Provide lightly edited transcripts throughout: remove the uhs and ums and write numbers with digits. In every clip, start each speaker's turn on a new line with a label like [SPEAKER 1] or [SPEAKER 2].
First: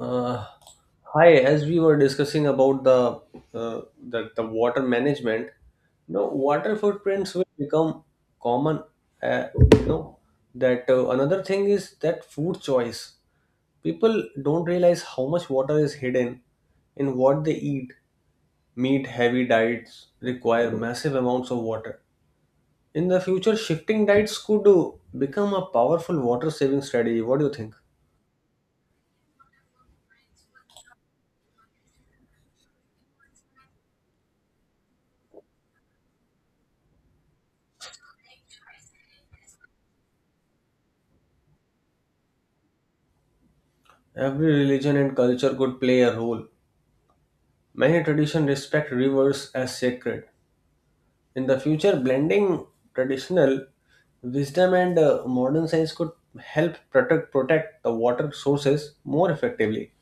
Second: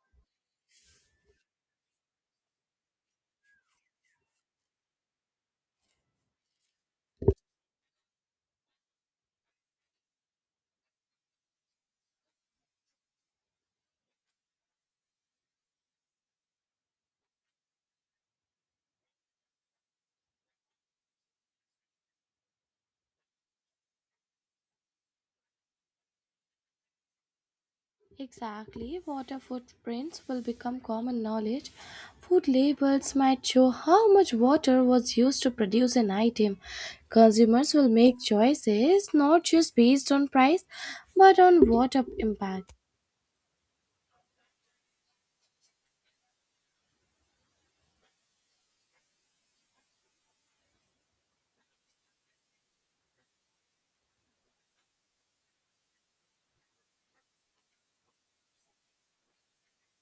[SPEAKER 1] Uh, hi, as we were discussing about uh, the water management, you know, water footprints will become common. Uh, you know that Another thing is that food choice. People don't realize how much water is hidden in what they eat. Meat heavy diets require massive amounts of water. In the future, shifting diets could become a powerful water saving strategy. What do you think?
[SPEAKER 2] Exactly, water footprints will become common knowledge. Food labels might show how much water was used to produce an item. Consumers will make choices not just based on price but on water impact.
[SPEAKER 1] Every religion and culture could play a role. Many traditions respect rivers as sacred. In the future, blending traditional wisdom and modern science could help protect the water sources more effectively.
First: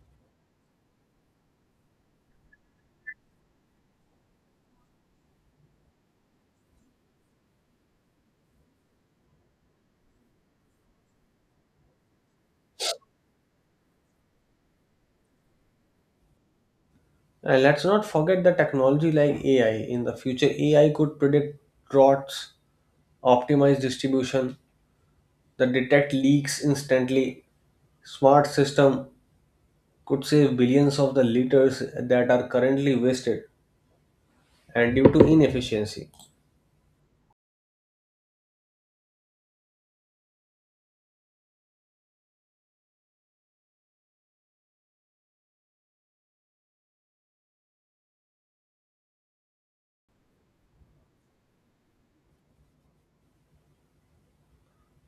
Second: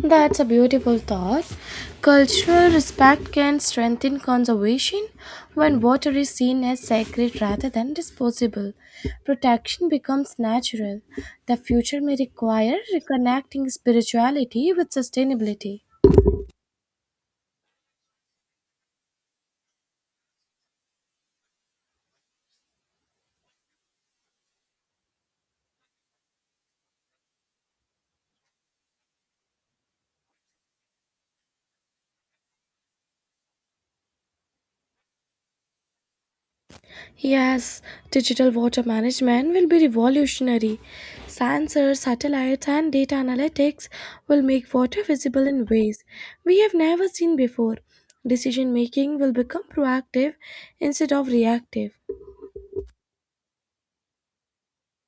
[SPEAKER 2] That's a beautiful thought. Cultural respect can strengthen conservation when water is seen as sacred rather than disposable. Protection becomes natural. The future may require reconnecting spirituality with sustainability.
[SPEAKER 1] And let's not forget the technology like AI. In the future, AI could predict droughts, optimize distribution, the detect leaks instantly. Smart system could save billions of the liters that are currently wasted and due to inefficiency.
[SPEAKER 2] Yes, digital water management will be revolutionary. Sensors, satellites, and data analytics will make water visible in ways we have never seen before. Decision making will become proactive instead of reactive.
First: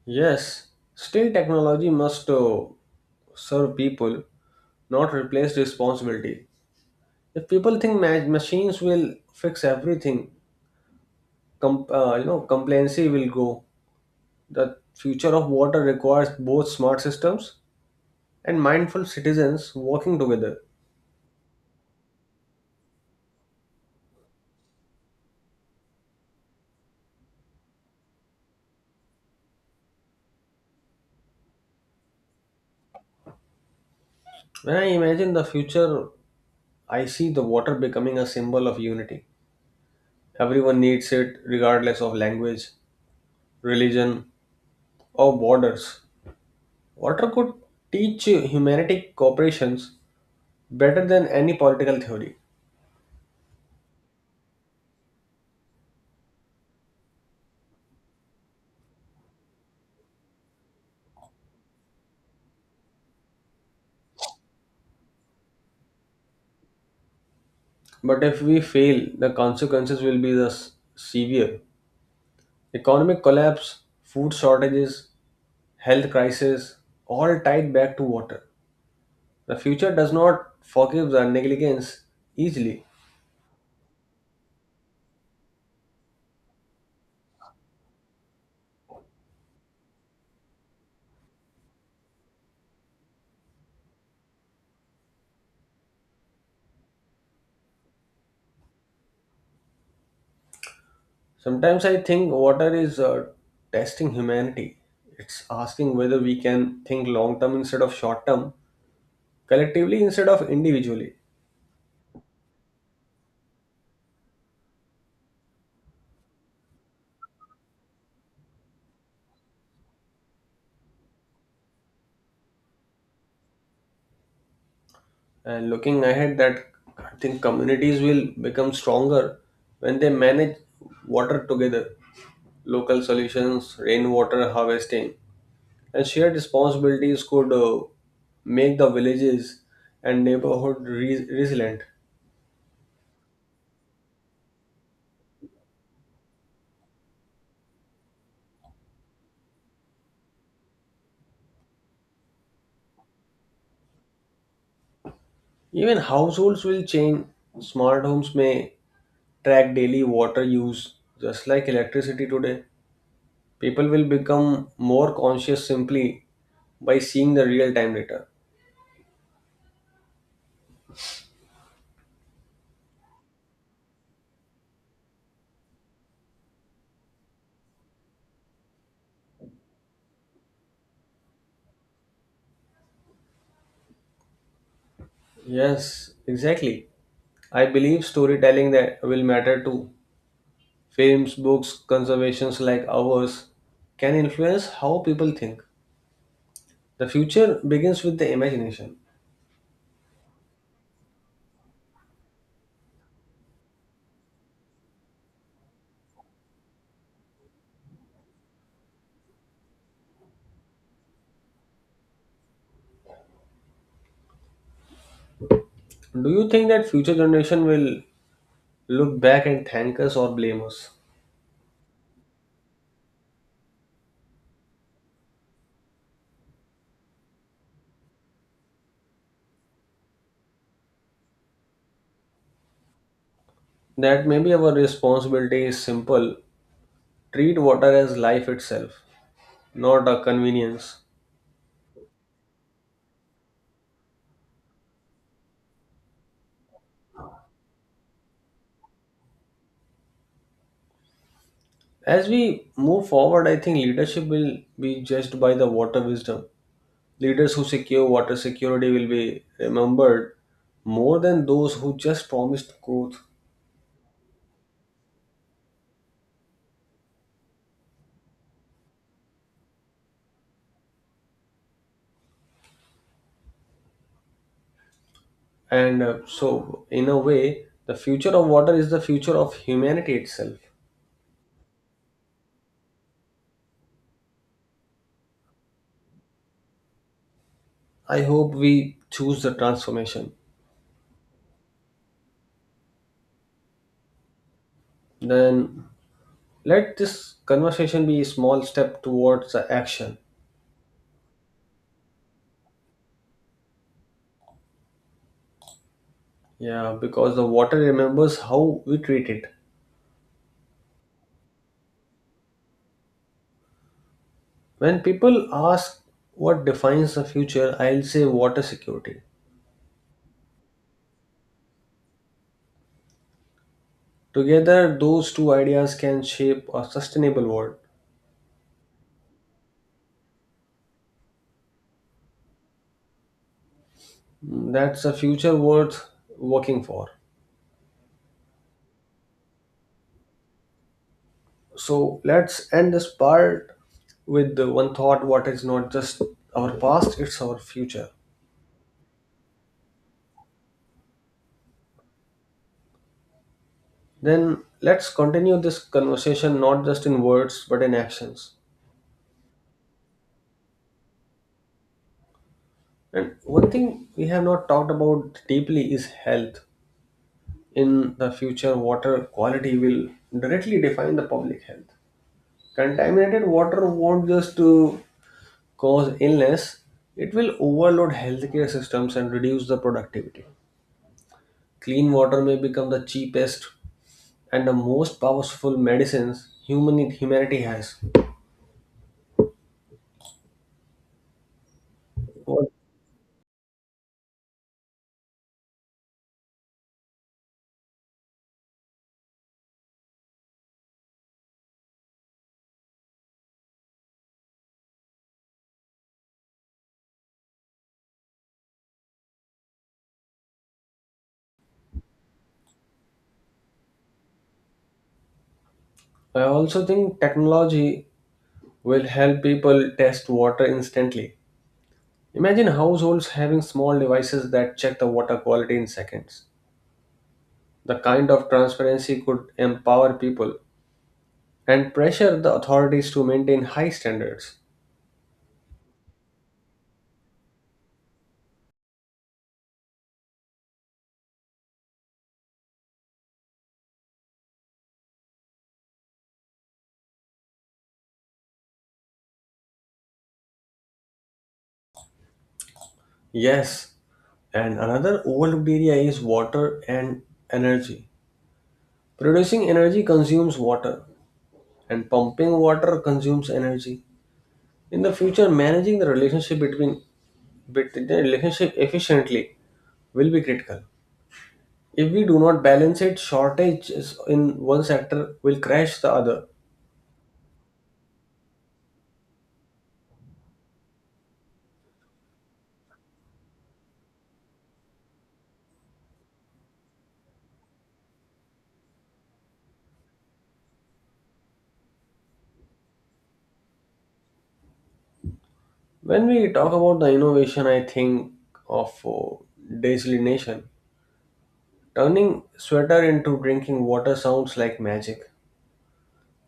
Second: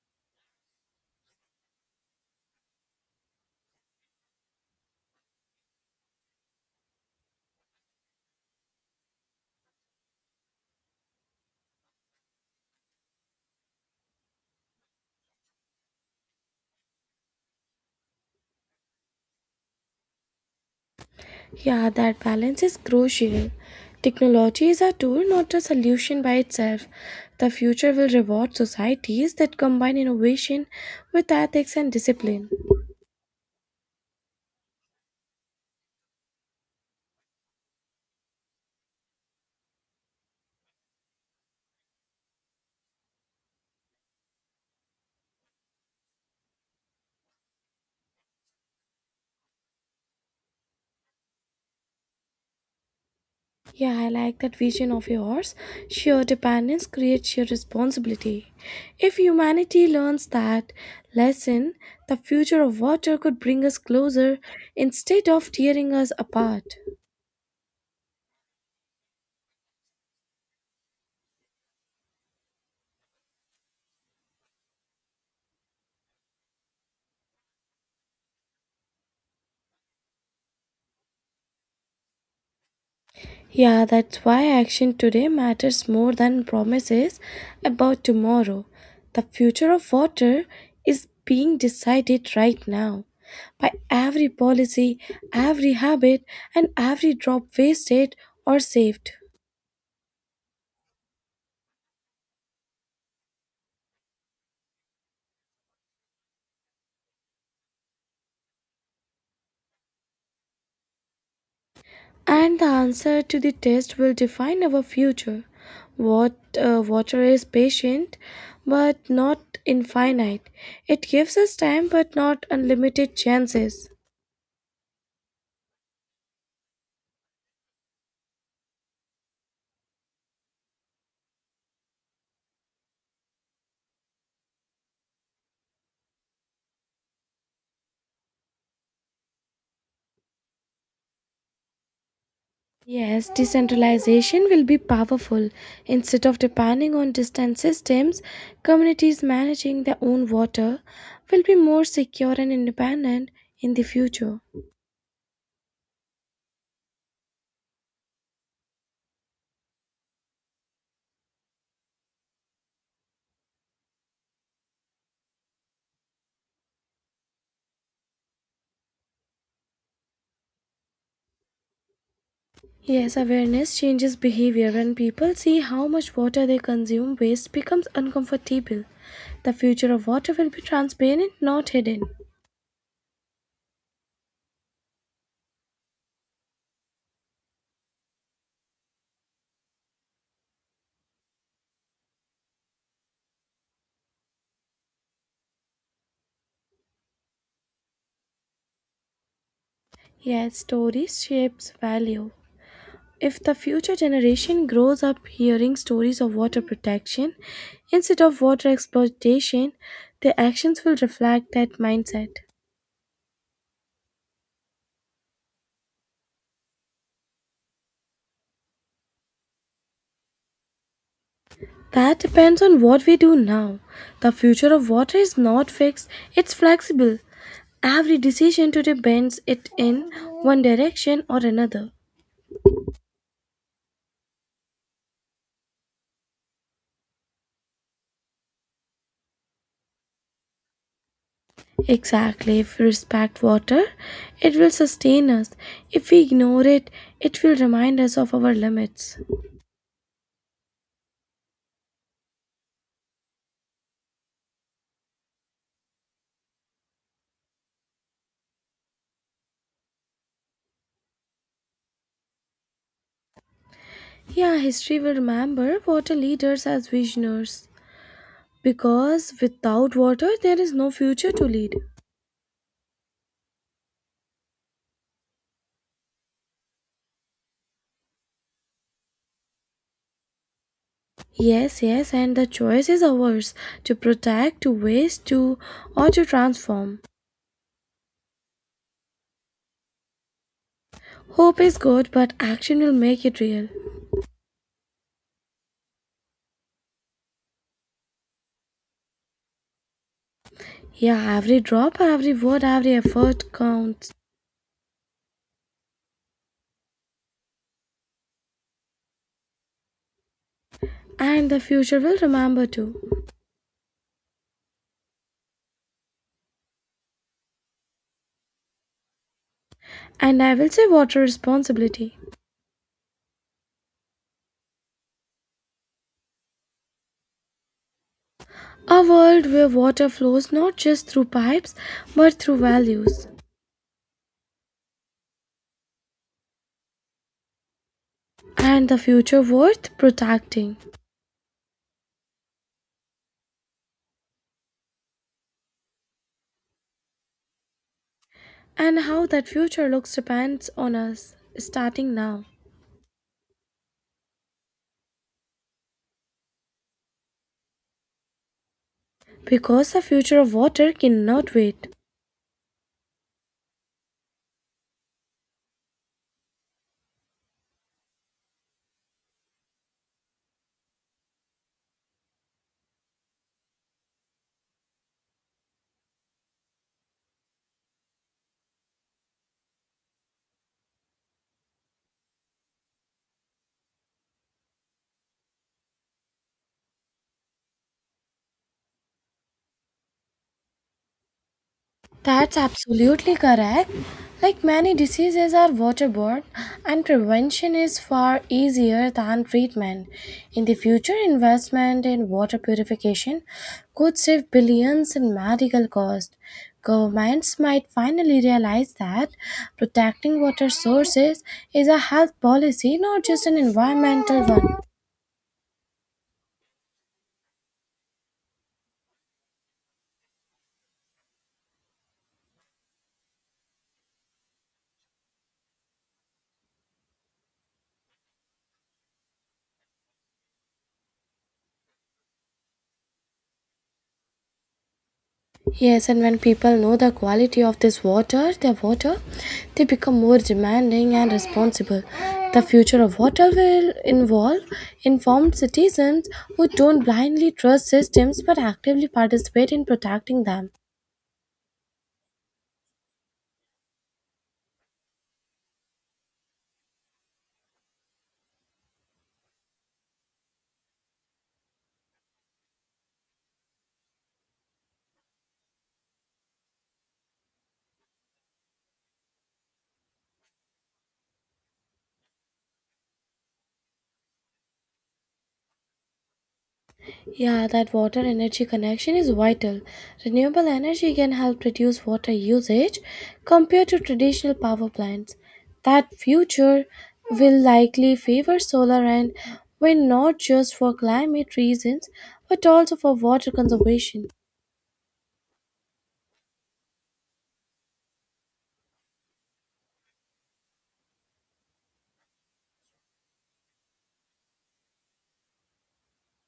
[SPEAKER 1] Yes, still technology must serve people, not replace responsibility. If people think machines will fix everything, complacency will go. The future of water requires both smart systems and mindful citizens working together.
[SPEAKER 2] Yeah, that balance is crucial. Technology is a tool, not a solution by itself. The future will reward societies that combine innovation with ethics and discipline.
[SPEAKER 1] When I imagine the future, I see the water becoming a symbol of unity. Everyone needs it, regardless of language, religion, or borders. Water could teach humanity cooperations better than any political theory.
[SPEAKER 2] Yeah, I like that vision of yours. Sheer dependence creates sheer responsibility. If humanity learns that lesson, the future of water could bring us closer instead of tearing us apart.
[SPEAKER 1] But if we fail, the consequences will be the severe. Economic collapse, food shortages, health crisis, all tied back to water. The future does not forgive the negligence easily.
[SPEAKER 2] Yeah, that's why action today matters more than promises about tomorrow. The future of water is being decided right now. By every policy, every habit, and every drop wasted or saved.
[SPEAKER 1] Sometimes I think water is testing humanity. It's asking whether we can think long term instead of short term, collectively instead of individually.
[SPEAKER 2] And the answer to the test will define our future. What water is patient but not infinite. It gives us time but not unlimited chances.
[SPEAKER 1] And looking ahead, that I think communities will become stronger when they manage water together. Local solutions, rainwater harvesting, and shared responsibilities could make the villages and neighborhood resilient.
[SPEAKER 2] Yes, decentralization will be powerful. Instead of depending on distant systems, communities managing their own water will be more secure and independent in the future.
[SPEAKER 1] Even households will change. Smart homes may track daily water use, just like electricity today. People will become more conscious simply by seeing the real time data.
[SPEAKER 2] Yes, awareness changes behavior. When people see how much water they consume, waste becomes uncomfortable. The future of water will be transparent, not hidden.
[SPEAKER 1] Yes, exactly. I believe storytelling that will matter too. Films, books, conservations like ours can influence how people think. The future begins with the imagination.
[SPEAKER 2] Yes, stories shapes value. If the future generation grows up hearing stories of water protection instead of water exploitation, their actions will reflect that mindset.
[SPEAKER 1] Do you think that future generation will look back and thank us or blame us?
[SPEAKER 2] That depends on what we do now. The future of water is not fixed, it's flexible. Every decision today bends it in one direction or another.
[SPEAKER 1] That maybe our responsibility is simple. Treat water as life itself, not a convenience.
[SPEAKER 2] Exactly, if we respect water, it will sustain us. If we ignore it, it will remind us of our limits.
[SPEAKER 1] As we move forward, I think leadership will be judged by the water wisdom. Leaders who secure water security will be remembered more than those who just promised growth.
[SPEAKER 2] Yeah, history will remember water leaders as visionaries. Because without water, there is no future to lead.
[SPEAKER 1] And so, in a way, the future of water is the future of humanity itself.
[SPEAKER 2] Yes, yes, and the choice is ours to protect, to waste, to, or to transform.
[SPEAKER 1] I hope we choose the transformation.
[SPEAKER 2] Hope is good, but action will make it real.
[SPEAKER 1] Then let this conversation be a small step towards the action.
[SPEAKER 2] Yeah, every drop, every word, every effort counts.
[SPEAKER 1] Yeah, because the water remembers how we treat it.
[SPEAKER 2] And the future will remember too.
[SPEAKER 1] When people ask what defines the future, I'll say water security.
[SPEAKER 2] And I will say water responsibility.
[SPEAKER 1] Together, those two ideas can shape a sustainable world.
[SPEAKER 2] A world where water flows not just through pipes but through values.
[SPEAKER 1] Mm, that's a future worth working for.
[SPEAKER 2] And the future worth protecting.
[SPEAKER 1] So let's end this part with the one thought what is not just our past, it's our future.
[SPEAKER 2] And how that future looks depends on us starting now.
[SPEAKER 1] Then let's continue this conversation not just in words but in actions.
[SPEAKER 2] Because the future of water cannot wait.
[SPEAKER 1] And one thing we have not talked about deeply is health. In the future, water quality will directly define the public health. Contaminated water won't just cause illness, it will overload healthcare systems and reduce the productivity. Clean water may become the cheapest and the most powerful medicines humanity has.
[SPEAKER 2] That's
[SPEAKER 1] What-
[SPEAKER 2] absolutely correct. Like many diseases are waterborne, and prevention is far easier than treatment. In the future, investment in water purification could save billions in medical costs. Governments might finally realize that protecting water sources is a health policy, not just an environmental one.
[SPEAKER 1] I also think technology will help people test water instantly. Imagine households having small devices that check the water quality in seconds. The kind of transparency could empower people and pressure the authorities to maintain high standards.
[SPEAKER 2] Yes, and when people know the quality of this water, their water, they become more demanding and responsible. The future of water will involve informed citizens who don't blindly trust systems but actively participate in protecting them.
[SPEAKER 1] Yes, and another overlooked area is water and energy. Producing energy consumes water, and pumping water consumes energy. In the future, managing the relationship efficiently will be critical. If we do not balance it, shortages in one sector will crash the other.
[SPEAKER 2] Yeah, that water energy connection is vital. Renewable energy can help reduce water usage compared to traditional power plants. That future will likely favor solar and wind not just for climate reasons but also for water conservation.
[SPEAKER 1] When we talk about the innovation, I think of desalination. Turning sweater into drinking water sounds like magic,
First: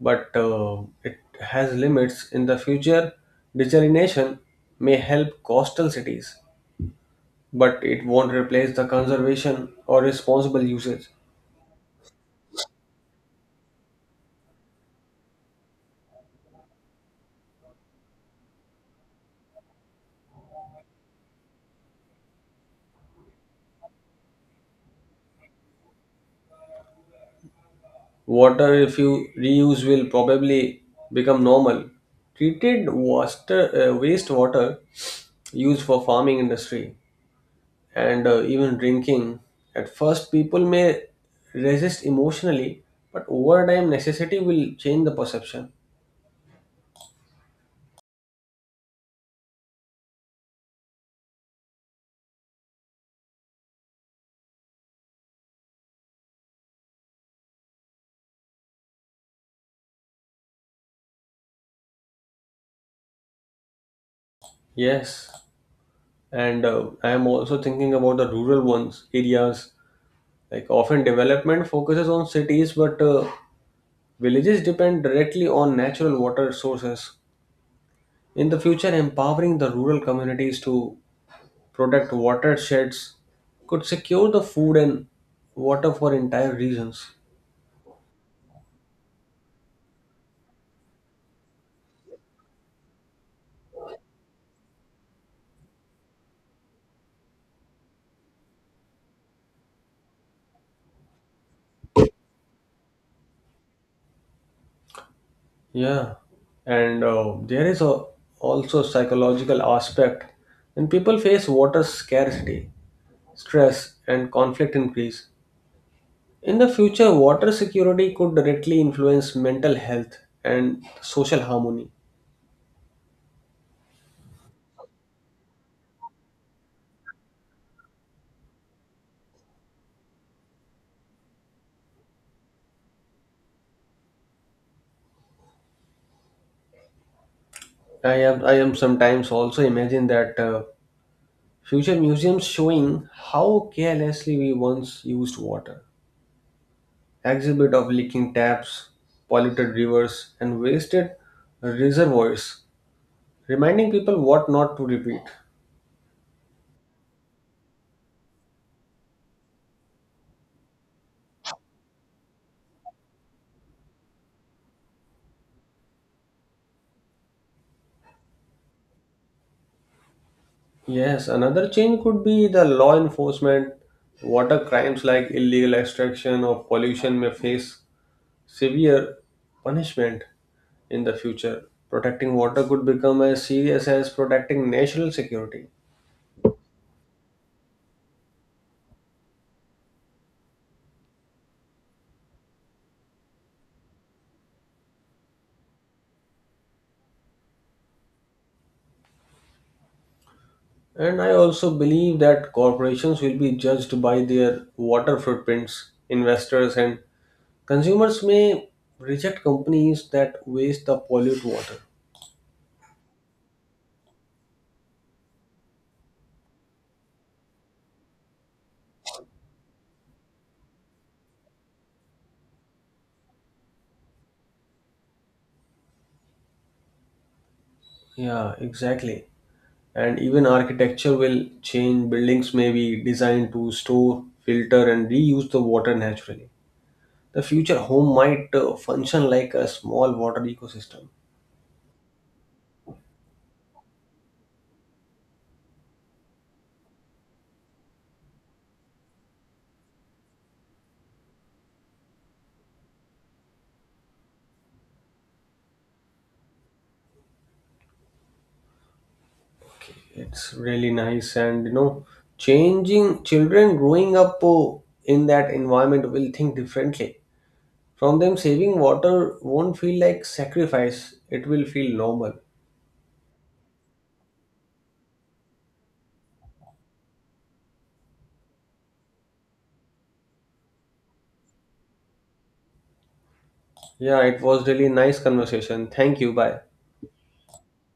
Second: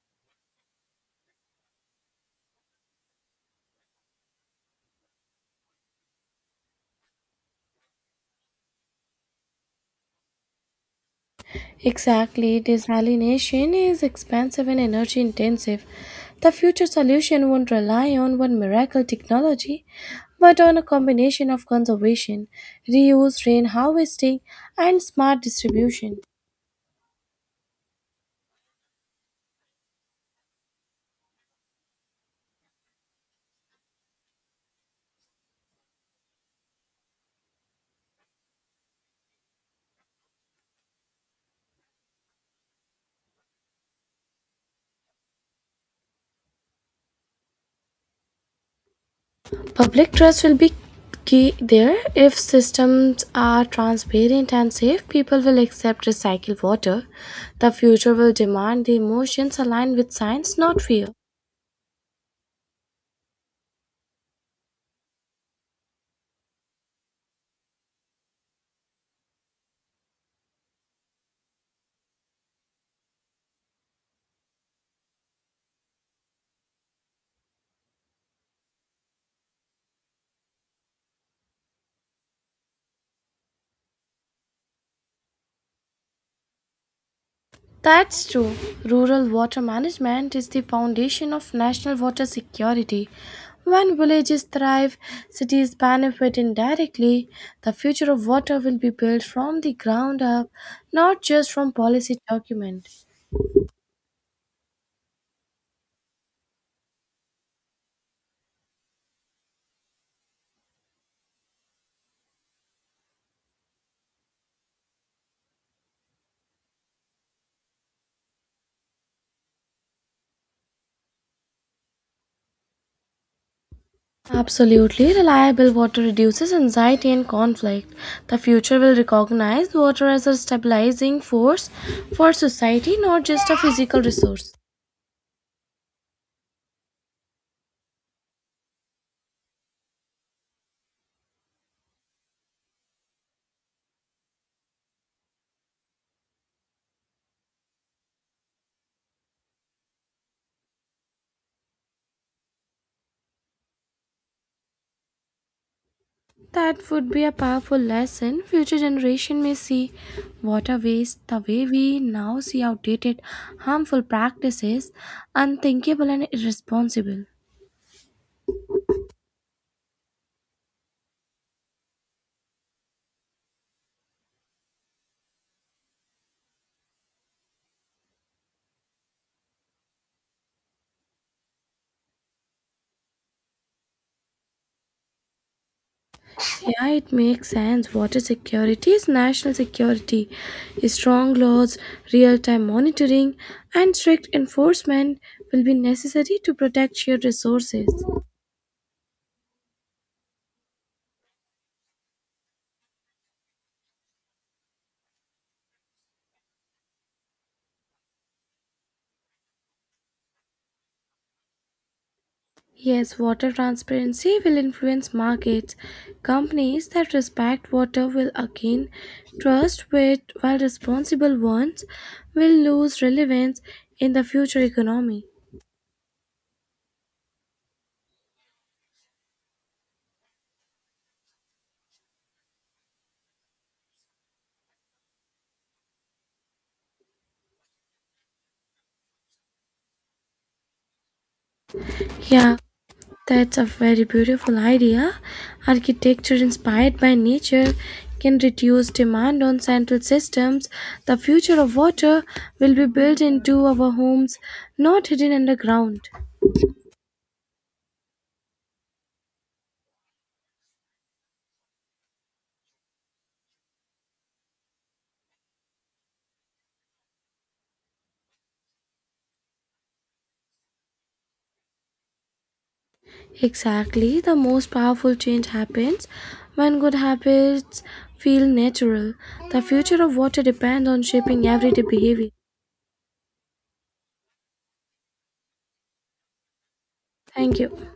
[SPEAKER 1] but it has limits. In the future, desalination may help coastal cities, but it won't replace the conservation or responsible usage.
[SPEAKER 2] Exactly, desalination is expensive and energy intensive. The future solution won't rely on one miracle technology, but on a combination of conservation, reuse, rain harvesting, and smart distribution.
[SPEAKER 1] Water, if you reuse, will probably become normal. Treated water, wastewater used for farming industry and even drinking. At first, people may resist emotionally, but over time, necessity will change the perception.
[SPEAKER 2] Public trust will be key there. If systems are transparent and safe, people will accept recycled water. The future will demand the emotions aligned with science, not fear.
[SPEAKER 1] Yes. And I am also thinking about the rural ones areas like often development focuses on cities but villages depend directly on natural water sources in the future empowering the rural communities to protect watersheds could secure the food and water for entire regions.
[SPEAKER 2] That's true. Rural water management is the foundation of national water security. When villages thrive, cities benefit indirectly. The future of water will be built from the ground up, not just from policy document.
[SPEAKER 1] Yeah, and there is a also psychological aspect when people face water scarcity stress and conflict increase. In the future, water security could directly influence mental health and social harmony.
[SPEAKER 2] Absolutely reliable water reduces anxiety and conflict. The future will recognize water as a stabilizing force for society, not just a physical resource.
[SPEAKER 1] I am sometimes also imagine that future museums showing how carelessly we once used water. Exhibit of leaking taps, polluted rivers, and wasted reservoirs, reminding people what not to repeat.
[SPEAKER 2] That would be a powerful lesson. Future generation may see water waste the way we now see outdated, harmful practices, unthinkable and irresponsible.
[SPEAKER 1] Yes, another change could be the law enforcement. Water crimes like illegal extraction or pollution may face severe punishment in the future. Protecting water could become as serious as protecting national security.
[SPEAKER 2] Yeah, it makes sense. Water security is national security. Strong laws, real time monitoring, and strict enforcement will be necessary to protect shared resources.
[SPEAKER 1] And I also believe that corporations will be judged by their water footprints. Investors and consumers may reject companies that waste or pollute water.
[SPEAKER 2] Yes, water transparency will influence markets. Companies that respect water will again trust with while responsible ones will lose relevance in the future economy.
[SPEAKER 1] Yeah, exactly. And even architecture will change. Buildings may be designed to store, filter, and reuse the water naturally. The future home might function like a small water ecosystem.
[SPEAKER 2] Yeah, that's a very beautiful idea. Architecture inspired by nature can reduce demand on central systems. The future of water will be built into our homes, not hidden underground.
[SPEAKER 1] It's really nice, and you know, changing children growing up in that environment will think differently. From them, saving water won't feel like sacrifice, it will feel normal.
[SPEAKER 2] Exactly, the most powerful change happens when good habits feel natural. The future of water depends on shaping everyday behavior.
[SPEAKER 1] Yeah, it was really nice conversation. Thank you. Bye.
[SPEAKER 2] Thank you.